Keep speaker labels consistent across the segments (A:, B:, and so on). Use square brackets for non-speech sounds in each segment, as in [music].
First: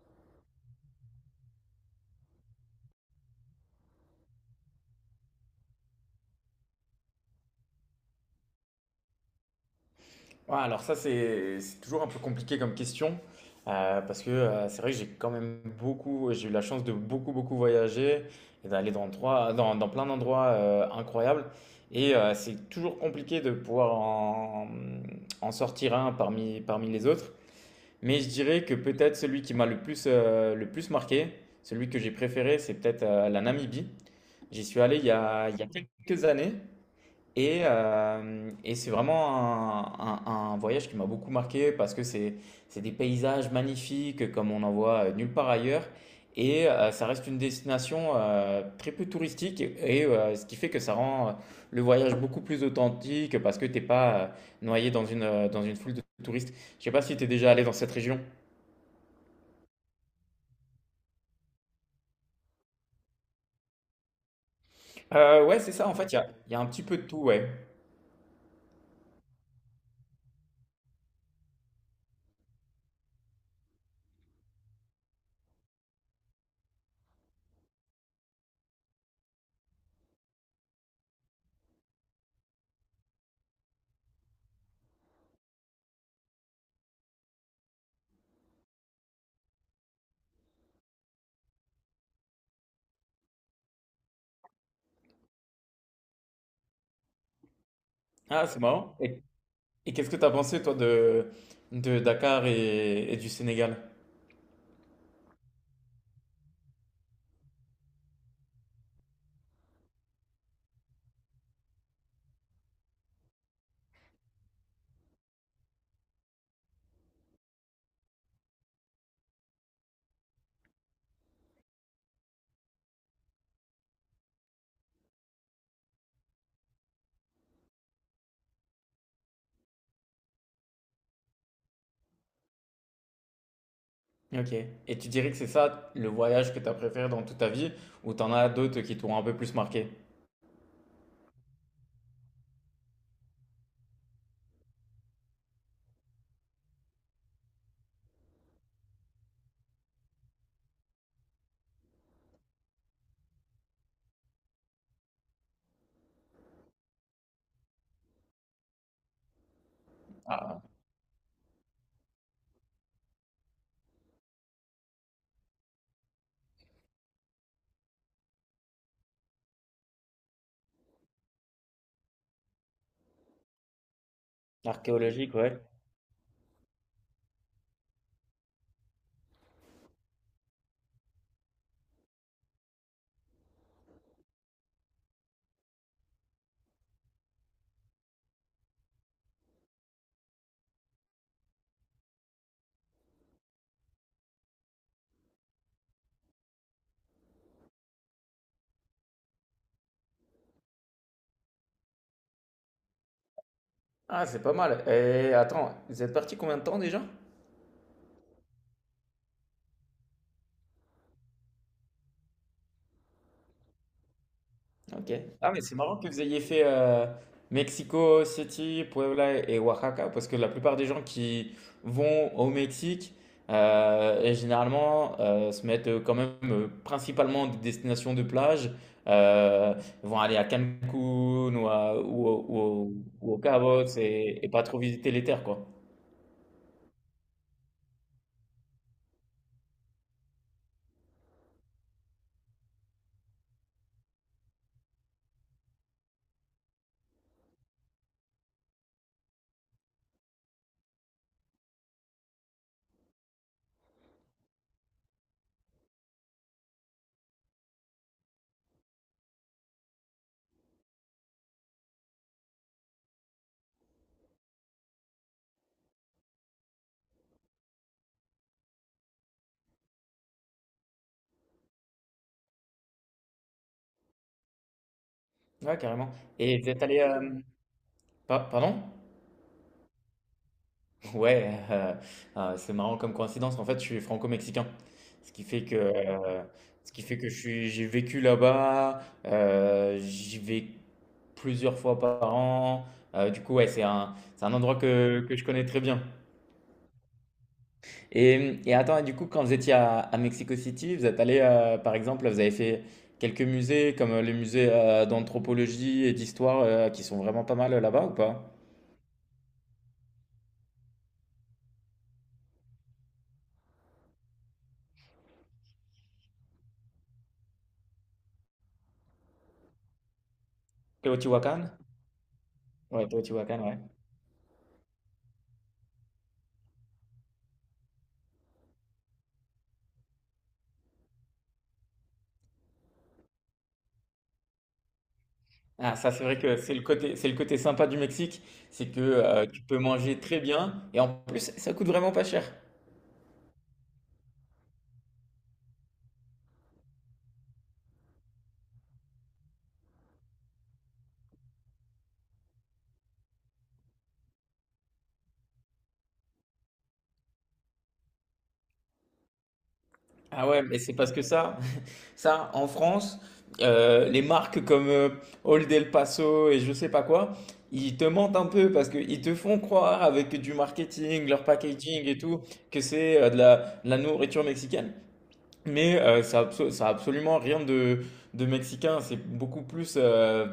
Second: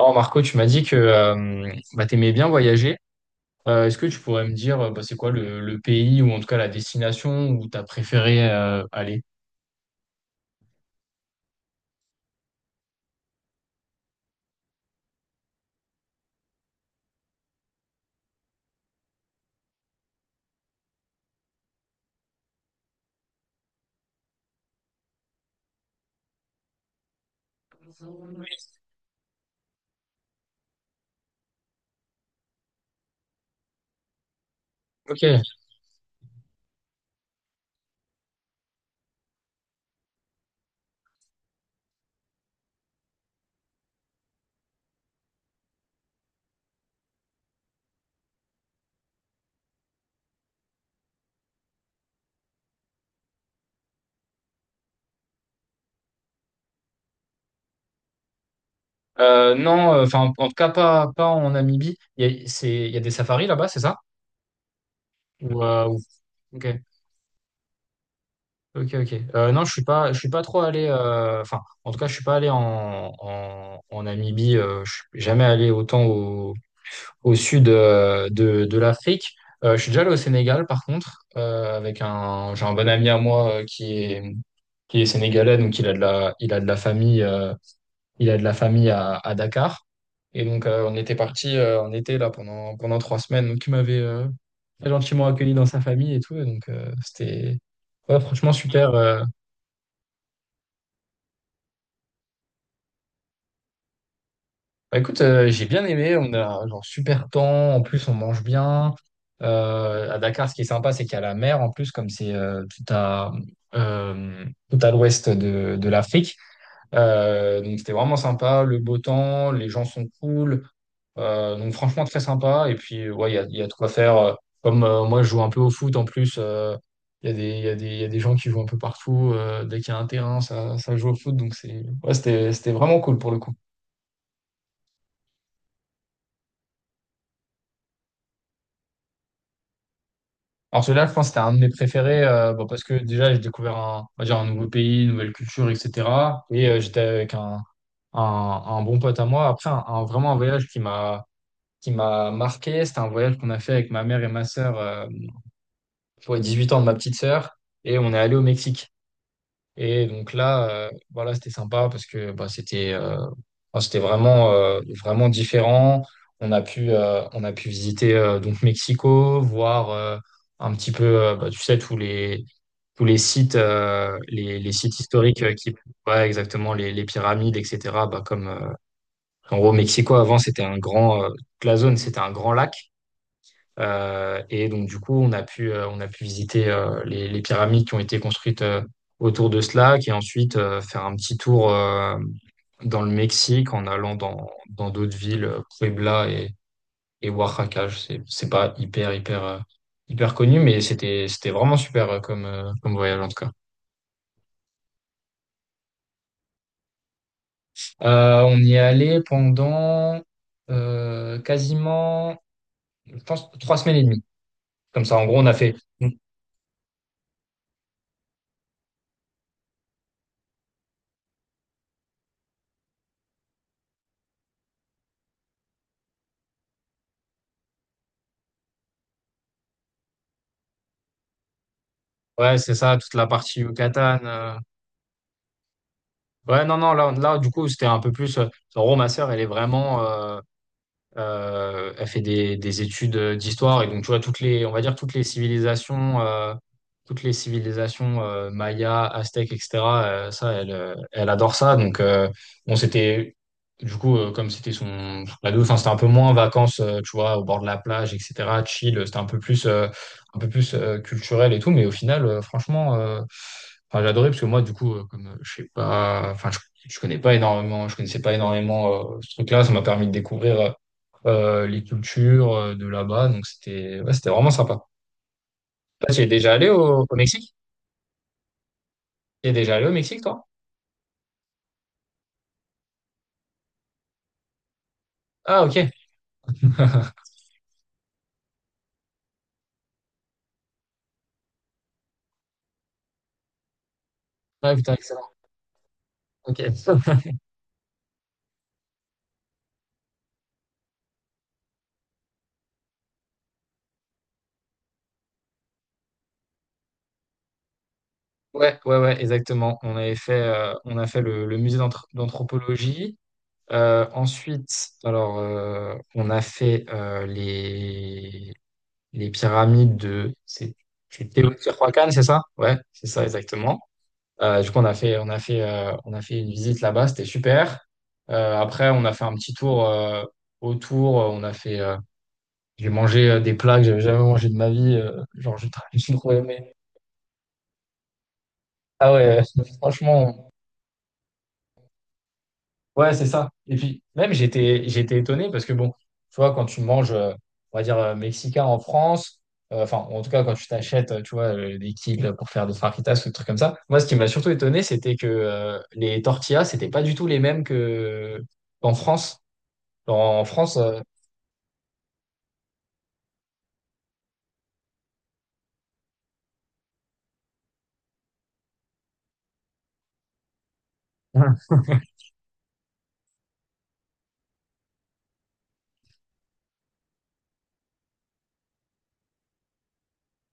A: Oh Marco, tu m'as dit que bah, tu aimais bien voyager. Est-ce que tu pourrais me dire bah, c'est quoi le pays ou en tout cas la destination où tu as préféré aller?
B: Ouais, alors ça, c'est toujours un peu compliqué comme question, parce que c'est vrai que j'ai quand même beaucoup, j'ai eu la chance de beaucoup, beaucoup voyager et d'aller dans, dans, dans plein d'endroits incroyables. Et c'est toujours compliqué de pouvoir en, en sortir un parmi, parmi les autres. Mais je dirais que peut-être celui qui m'a le plus marqué, celui que j'ai préféré, c'est peut-être la Namibie. J'y suis allé
A: Ok.
B: il y a quelques années et c'est vraiment un, un voyage qui m'a beaucoup marqué parce que c'est des paysages magnifiques comme on en voit nulle part ailleurs. Et ça reste une destination très peu touristique et ce qui fait que ça rend le voyage beaucoup plus authentique parce que t'es pas noyé dans une foule de touristes. Je sais pas si tu es déjà allé dans cette région.
A: Non, enfin en tout cas pas en Namibie. Il y a des safaris là-bas, c'est ça?
B: Ouais,
A: Ou,
B: c'est
A: euh,
B: ça, en
A: ou-
B: fait, il y a
A: Ok,
B: un petit peu de tout, ouais.
A: ok, ok. Non, je suis pas trop allé. Enfin, en tout cas, je suis pas allé en Namibie. Je suis jamais allé autant au sud de l'Afrique. Je suis déjà allé au Sénégal, par contre, j'ai un bon ami à moi, qui est sénégalais, donc il a de la famille à Dakar. Et donc, on était parti en été là pendant 3 semaines. Donc, il m'avait très gentiment accueilli dans sa famille et tout. Et donc, c'était ouais,
B: Ah,
A: franchement
B: c'est
A: super.
B: marrant. Et qu'est-ce que tu as pensé, toi, de, Dakar et du Sénégal?
A: Bah, écoute, j'ai bien aimé. On a genre super temps. En plus, on mange bien. À Dakar, ce qui est sympa, c'est qu'il y a la mer. En plus, comme c'est euh, tout à l'ouest de l'Afrique. Donc c'était vraiment sympa. Le beau temps, les gens sont cool. Donc franchement, très sympa. Et puis, ouais, il y a de quoi faire. Comme moi, je joue un peu au foot en plus. Il y a des gens qui jouent un peu partout. Dès qu'il y a un terrain, ça joue au foot. Donc ouais, c'était vraiment cool pour le coup.
B: OK, et tu dirais que c'est ça le voyage que tu as préféré dans toute ta vie ou t'en as d'autres qui t'ont un peu plus marqué?
A: Alors celui-là, je pense que c'était un de mes préférés, bon, parce que déjà, j'ai découvert on va dire un nouveau pays, une nouvelle culture, etc. Et j'étais avec un bon pote à moi. Après, vraiment un voyage qui m'a marqué, c'était un voyage qu'on a fait avec ma mère et ma sœur, pour les 18 ans de ma petite sœur. Et on est allé au Mexique. Et donc là, voilà, c'était sympa parce que bah, c'était enfin, c'était vraiment, vraiment différent. On a pu visiter, donc Mexico, voir un petit peu, bah, tu sais, tous les sites, les sites
B: Archéologique,
A: historiques,
B: ouais.
A: ouais, exactement, les pyramides, etc. Bah, comme, en gros, Mexico, avant, toute la zone, c'était un grand lac. Et donc, du coup, on a pu visiter les pyramides qui ont été construites, autour de cela, et ensuite faire un petit tour dans le Mexique en allant dans d'autres villes, Puebla et Oaxaca. C'est pas hyper, hyper, hyper connu, mais c'était vraiment super, comme voyage en tout cas.
B: Ah, c'est pas mal. Et attends, vous êtes parti combien de temps déjà?
A: On y est allé pendant quasiment, je pense, 3 semaines et demie. Comme
B: Ok.
A: ça, en gros, on
B: Ah,
A: a
B: mais
A: fait,
B: c'est marrant que vous ayez fait Mexico City, Puebla et Oaxaca, parce que la plupart des gens qui vont au Mexique, et généralement, se mettent quand même principalement des destinations de plage, euh, vont aller à Cancun ou, ou,
A: ouais,
B: ou
A: c'est
B: au
A: ça, toute la
B: ou au
A: partie
B: Cabo
A: Yucatan.
B: et, pas trop visiter les terres, quoi.
A: Ouais, non, non, là du coup, c'était un peu plus. Ma sœur, elle est vraiment. Elle fait des études d'histoire et donc tu vois on va dire toutes les civilisations, Maya, Aztèques, etc. Ça, elle, elle adore ça. Donc, bon, c'était du coup, comme c'était son ado, enfin c'était un peu moins vacances, tu vois, au bord de la plage, etc. Chill, c'était un peu plus culturel et tout. Mais au final, franchement, enfin, j'ai adoré parce que moi, du coup, comme je sais pas, je connaissais pas énormément, ce truc-là, ça m'a permis de découvrir. Les cultures de là-bas. Donc c'était ouais, c'était vraiment sympa.
B: Ouais, carrément.
A: Ah, tu es déjà
B: Et
A: allé
B: vous êtes allé...
A: au Mexique?
B: pardon?
A: Tu es déjà allé au Mexique, toi?
B: Ouais, c'est marrant comme coïncidence. En fait, je suis franco-mexicain. Ce qui
A: Ah,
B: fait
A: ok.
B: que,
A: [laughs]
B: je suis j'ai vécu là-bas, j'y vais plusieurs fois par an. Du coup, ouais, c'est un
A: Ah,
B: endroit
A: putain,
B: que
A: excellent.
B: que je connais très bien.
A: Ok. [laughs]
B: Et attends, et du coup, quand vous étiez à Mexico City, vous êtes allé par exemple, vous avez fait quelques musées comme, les musées, d'anthropologie et d'histoire, qui sont vraiment pas mal, là-bas ou pas?
A: Ouais, ouais, ouais, exactement. On a fait le musée d'anthropologie. Ensuite, alors, on a fait les pyramides de. C'est
B: Teotihuacan?
A: Teotihuacan, c'est ça? Ouais,
B: Ouais,
A: c'est ça,
B: Teotihuacan, ouais.
A: exactement. Du coup, on a fait une visite là-bas, c'était super. Après, on a fait un petit tour autour. J'ai mangé des plats que j'avais jamais mangé de ma vie. Genre, j'ai [laughs]
B: Ah ça,
A: j'ai
B: c'est
A: trop
B: vrai que
A: aimé.
B: c'est le côté sympa du Mexique, c'est que,
A: Ah ouais,
B: tu
A: [laughs]
B: peux manger très
A: franchement.
B: bien et en plus, ça coûte vraiment pas cher.
A: Ouais, c'est ça. Et puis, même, j'étais étonné parce que, bon, tu vois, quand tu manges, on va dire, mexicain en France, enfin, en tout cas, quand tu t'achètes, tu vois, des kills pour faire des fajitas ou des trucs comme ça, moi, ce qui m'a surtout étonné, c'était que les tortillas, c'était pas du tout les mêmes que qu'en France. En
B: Ah ouais,
A: France,
B: mais c'est parce que ça en France, les marques comme, Old El Paso et je sais pas quoi, ils te mentent un peu parce qu'ils te font croire avec du marketing, leur
A: [laughs] ouais,
B: packaging et tout, que c'est, de la nourriture mexicaine. Mais ça absolument rien de, mexicain. C'est beaucoup plus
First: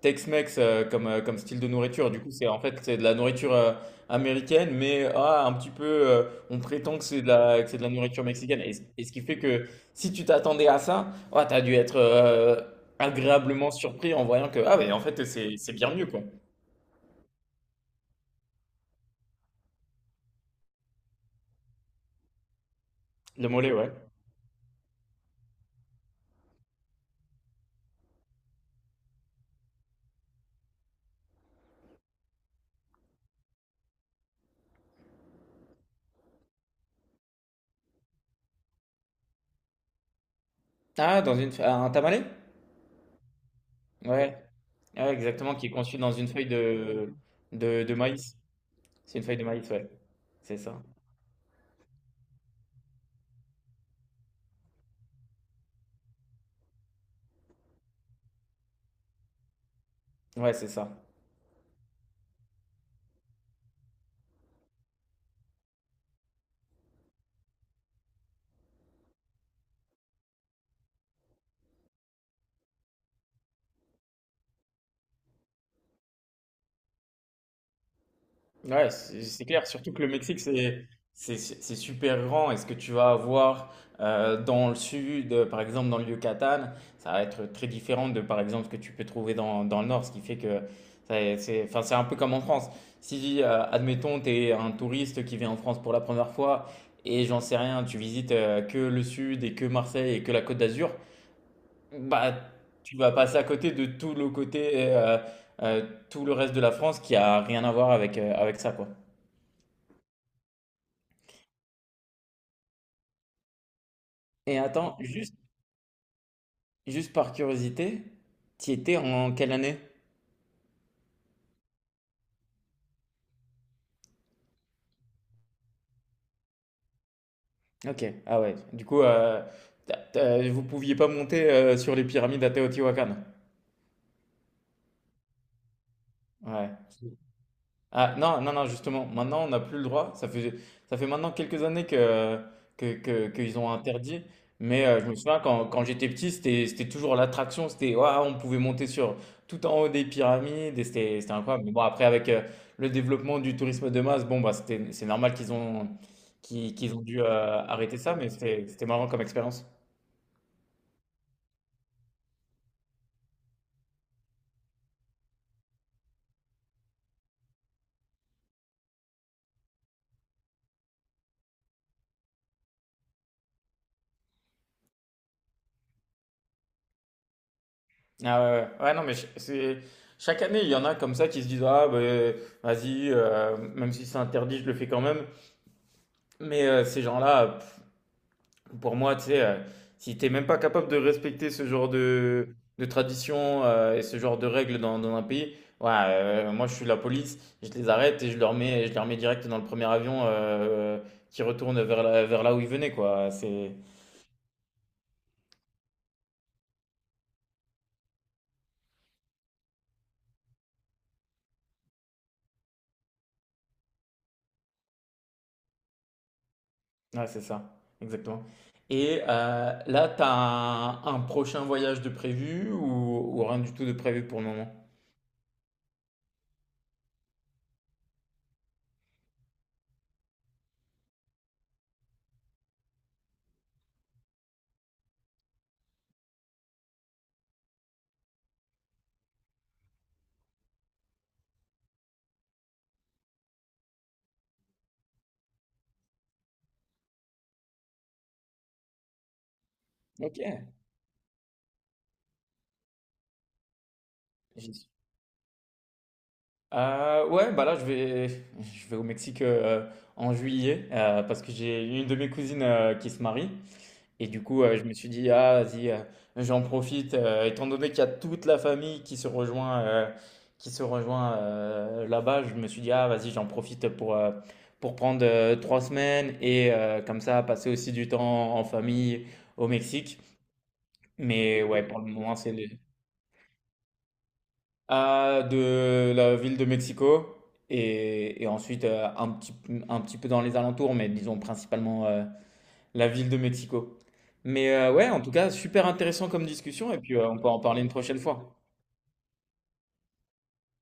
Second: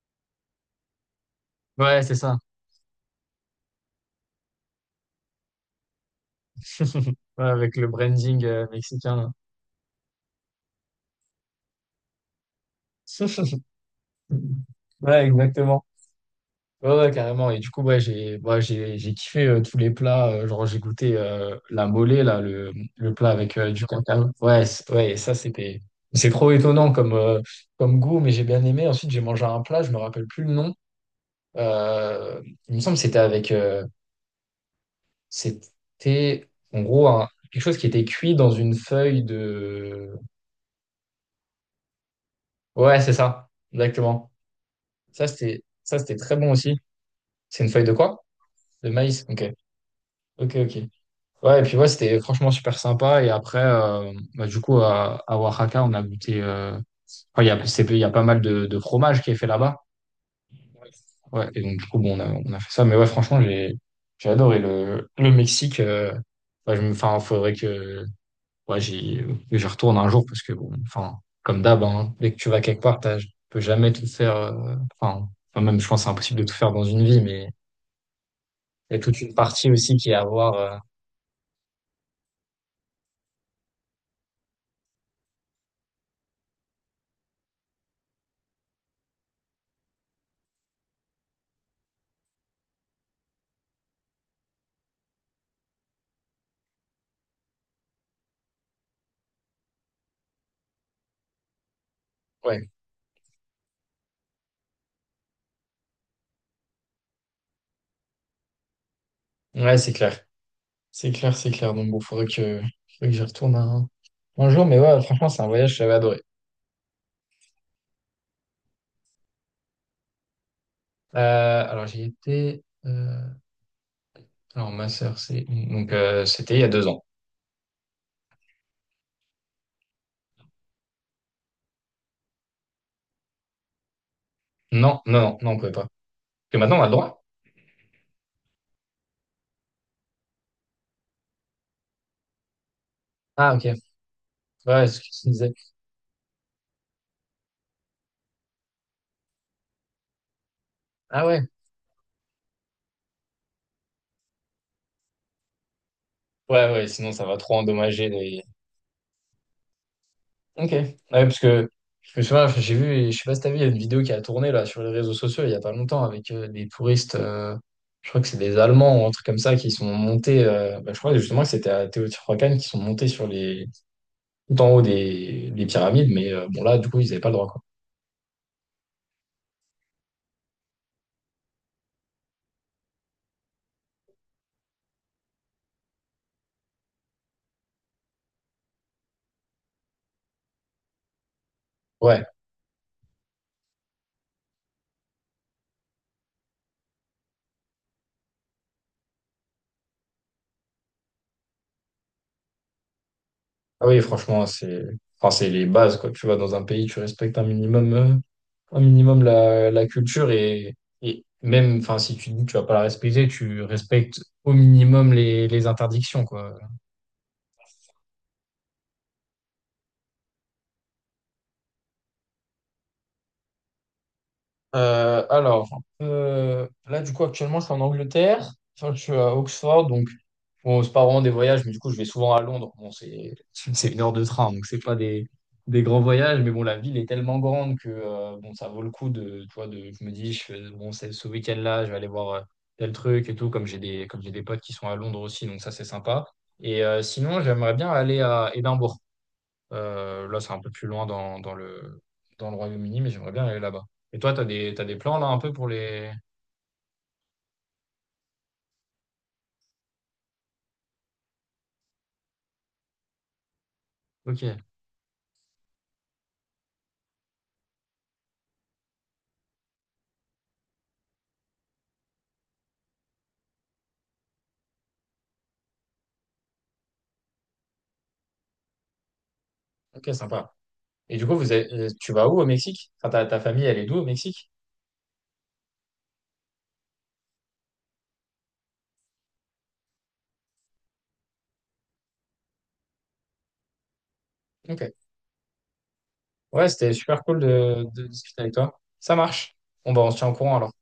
B: Tex-Mex comme, comme style de
A: ouais,
B: nourriture.
A: c'est
B: Du coup,
A: ça.
B: c'est en fait c'est de la nourriture américaine, mais ah, un petit peu, on prétend que
A: [laughs] Ouais, avec
B: c'est de
A: le
B: la nourriture
A: branding,
B: mexicaine. Et ce
A: mexicain,
B: qui
A: là.
B: fait que si tu t'attendais à ça, ah, tu t'as dû être agréablement
A: [laughs]
B: surpris en voyant que ah mais en
A: Ouais,
B: fait c'est
A: exactement.
B: bien mieux quoi.
A: Ouais, ouais, carrément. Et du coup, ouais, j'ai ouais, j'ai kiffé tous les plats. Genre, j'ai goûté la mollet, là, le plat
B: Le
A: avec
B: mollet,
A: du
B: ouais.
A: cancane. Ouais, ouais, ça, c'était. C'est trop étonnant comme goût, mais j'ai bien aimé. Ensuite, j'ai mangé un plat, je me rappelle plus le nom. Euh, il me semble que c'était avec. C'était, en gros, quelque chose qui était cuit dans une feuille de.
B: Ah, dans une un tamalé?
A: Ouais, c'est ça, exactement.
B: Ouais. Ouais, exactement, qui est
A: Ça,
B: conçu dans
A: c'était
B: une
A: très
B: feuille
A: bon aussi.
B: de,
A: C'est une feuille
B: de,
A: de
B: de
A: quoi?
B: maïs.
A: De
B: C'est une
A: maïs.
B: feuille
A: Ok.
B: de maïs, ouais.
A: Ok,
B: C'est
A: ok.
B: ça.
A: Ouais, et puis ouais, c'était franchement super sympa. Et après, bah, du coup, à Oaxaca, on a goûté. Enfin, il y a pas mal de fromage qui est fait là-bas.
B: Ouais, c'est ça.
A: Ouais, et donc, du coup, bon, on a fait ça. Mais ouais, franchement, j'ai adoré le Mexique. Ouais, enfin, faudrait que ouais, que j'y retourne un jour parce que, bon, enfin, comme d'hab, hein, dès que tu vas quelque part, tu peux jamais tout faire. Enfin, même, je pense que c'est impossible de tout faire dans une vie, mais
B: Ouais,
A: il y a toute
B: c'est
A: une
B: c'est clair.
A: partie
B: Surtout
A: aussi
B: que le
A: qui est à
B: Mexique,
A: voir.
B: c'est super grand. Et ce que tu vas avoir dans le sud, par exemple dans le Yucatan, ça va être très différent de, par exemple, ce que tu peux trouver dans, dans le nord. Ce qui fait que c'est enfin, c'est un peu comme en France. Si, admettons, tu es un touriste qui vient en France pour la première fois et j'en sais rien, tu visites que le sud et que Marseille et que la Côte d'Azur, bah,
A: Ouais,
B: tu vas passer à côté de tout le côté, tout le reste de la France qui a rien à voir avec, avec ça, quoi.
A: ouais, c'est clair. C'est clair, c'est clair. Donc bon, faudrait que j'y retourne un
B: Et
A: jour. Mais
B: attends,
A: ouais, franchement,
B: juste,
A: c'est un voyage que j'avais adoré.
B: juste par curiosité, tu étais en quelle année?
A: Euh, alors j'y étais. Alors ma sœur, c'est donc, c'était il y a 2 ans.
B: Ok, ah ouais. Du coup, vous pouviez pas monter sur les pyramides à Teotihuacan.
A: Non, non, non, non, on pouvait pas. Parce que
B: Ouais.
A: maintenant on a le droit.
B: Ah non, non, non, justement, maintenant on n'a plus le droit. Ça fait maintenant quelques années
A: Ah,
B: qu'ils ont
A: ok.
B: interdit.
A: Ouais,
B: Mais
A: c'est ce que
B: je me
A: tu
B: souviens
A: disais.
B: quand j'étais petit, c'était toujours l'attraction. C'était, ouah, on pouvait monter sur tout en haut des pyramides et c'était,
A: Ah
B: c'était
A: ouais.
B: incroyable. Mais bon, après, avec le développement du tourisme de masse, bon, bah, c'était, c'est normal
A: Ouais, ouais.
B: qu'ils ont
A: Sinon
B: dû
A: ça va trop
B: arrêter
A: endommager
B: ça, mais
A: les...
B: c'était marrant comme expérience.
A: Ok. Ouais, parce que souvent, j'ai vu, je sais pas si t'as vu, il y a une vidéo qui a tourné là sur les réseaux sociaux il y a pas longtemps avec des touristes, je crois que c'est des Allemands ou un truc comme ça, qui sont montés, bah, je crois justement que c'était à Teotihuacan, qui sont montés tout en haut des pyramides, mais bon là, du coup, ils avaient pas le droit, quoi.
B: Ah ouais, ouais. Ouais, non, mais chaque année, il y en a comme ça qui se disent, ah, bah, vas-y, même si c'est interdit, je le fais quand même. Mais ces gens-là, pff, pour moi, tu sais, si t'es même pas capable de respecter ce genre
A: Ouais.
B: de tradition et ce genre de règles dans un pays, ouais, moi je suis la police, je les arrête et je leur mets, je les remets direct dans le premier avion qui retourne vers là où ils venaient, quoi.
A: Ah oui, franchement, enfin, c'est les bases, quoi. Tu vas dans un pays, tu respectes un minimum la culture et même, enfin, si tu dis que tu vas pas la respecter, tu respectes au minimum les interdictions, quoi.
B: Ouais, c'est ça, exactement. Et là, t'as un prochain voyage de prévu ou rien du tout de prévu pour le moment?
A: Alors, là, du coup, actuellement, je suis en Angleterre. Enfin, je suis à Oxford, donc bon, c'est pas vraiment des voyages, mais du coup, je vais souvent à Londres. Bon, c'est 1 heure de train, donc c'est pas des grands voyages, mais bon, la ville est tellement grande que, bon, ça vaut le coup tu vois, je me dis, bon, c'est ce week-end-là, je vais aller voir tel truc et tout, comme comme j'ai des potes qui sont à Londres aussi, donc ça, c'est sympa. Et sinon, j'aimerais bien aller à Édimbourg. Euh,
B: Ok.
A: là, c'est un peu plus loin dans le Royaume-Uni, mais j'aimerais bien aller là-bas. Et toi, t'as des plans là un peu pour les...
B: Ouais, bah là, je vais au Mexique en juillet parce que j'ai une de mes cousines qui se marie. Et
A: Ok,
B: du coup, je me suis dit, ah, vas-y, j'en profite, étant donné qu'il y a toute la famille qui se rejoint là-bas, je me suis dit, ah, vas-y, j'en profite pour prendre 3 semaines et comme ça, passer aussi du temps en famille au
A: ok,
B: Mexique.
A: sympa. Et du coup,
B: Mais ouais, pour le
A: tu vas
B: moment,
A: où au Mexique? Enfin, ta famille, elle est d'où au Mexique?
B: de la ville de Mexico et ensuite un petit peu dans les alentours, mais disons principalement la ville de Mexico. Mais
A: Ok.
B: ouais, en tout cas, super intéressant comme
A: Ouais,
B: discussion
A: c'était
B: et puis
A: super
B: on
A: cool
B: peut en parler une
A: de
B: prochaine
A: discuter avec
B: fois.
A: toi. Ça marche. Bon, bah, on se tient au courant alors.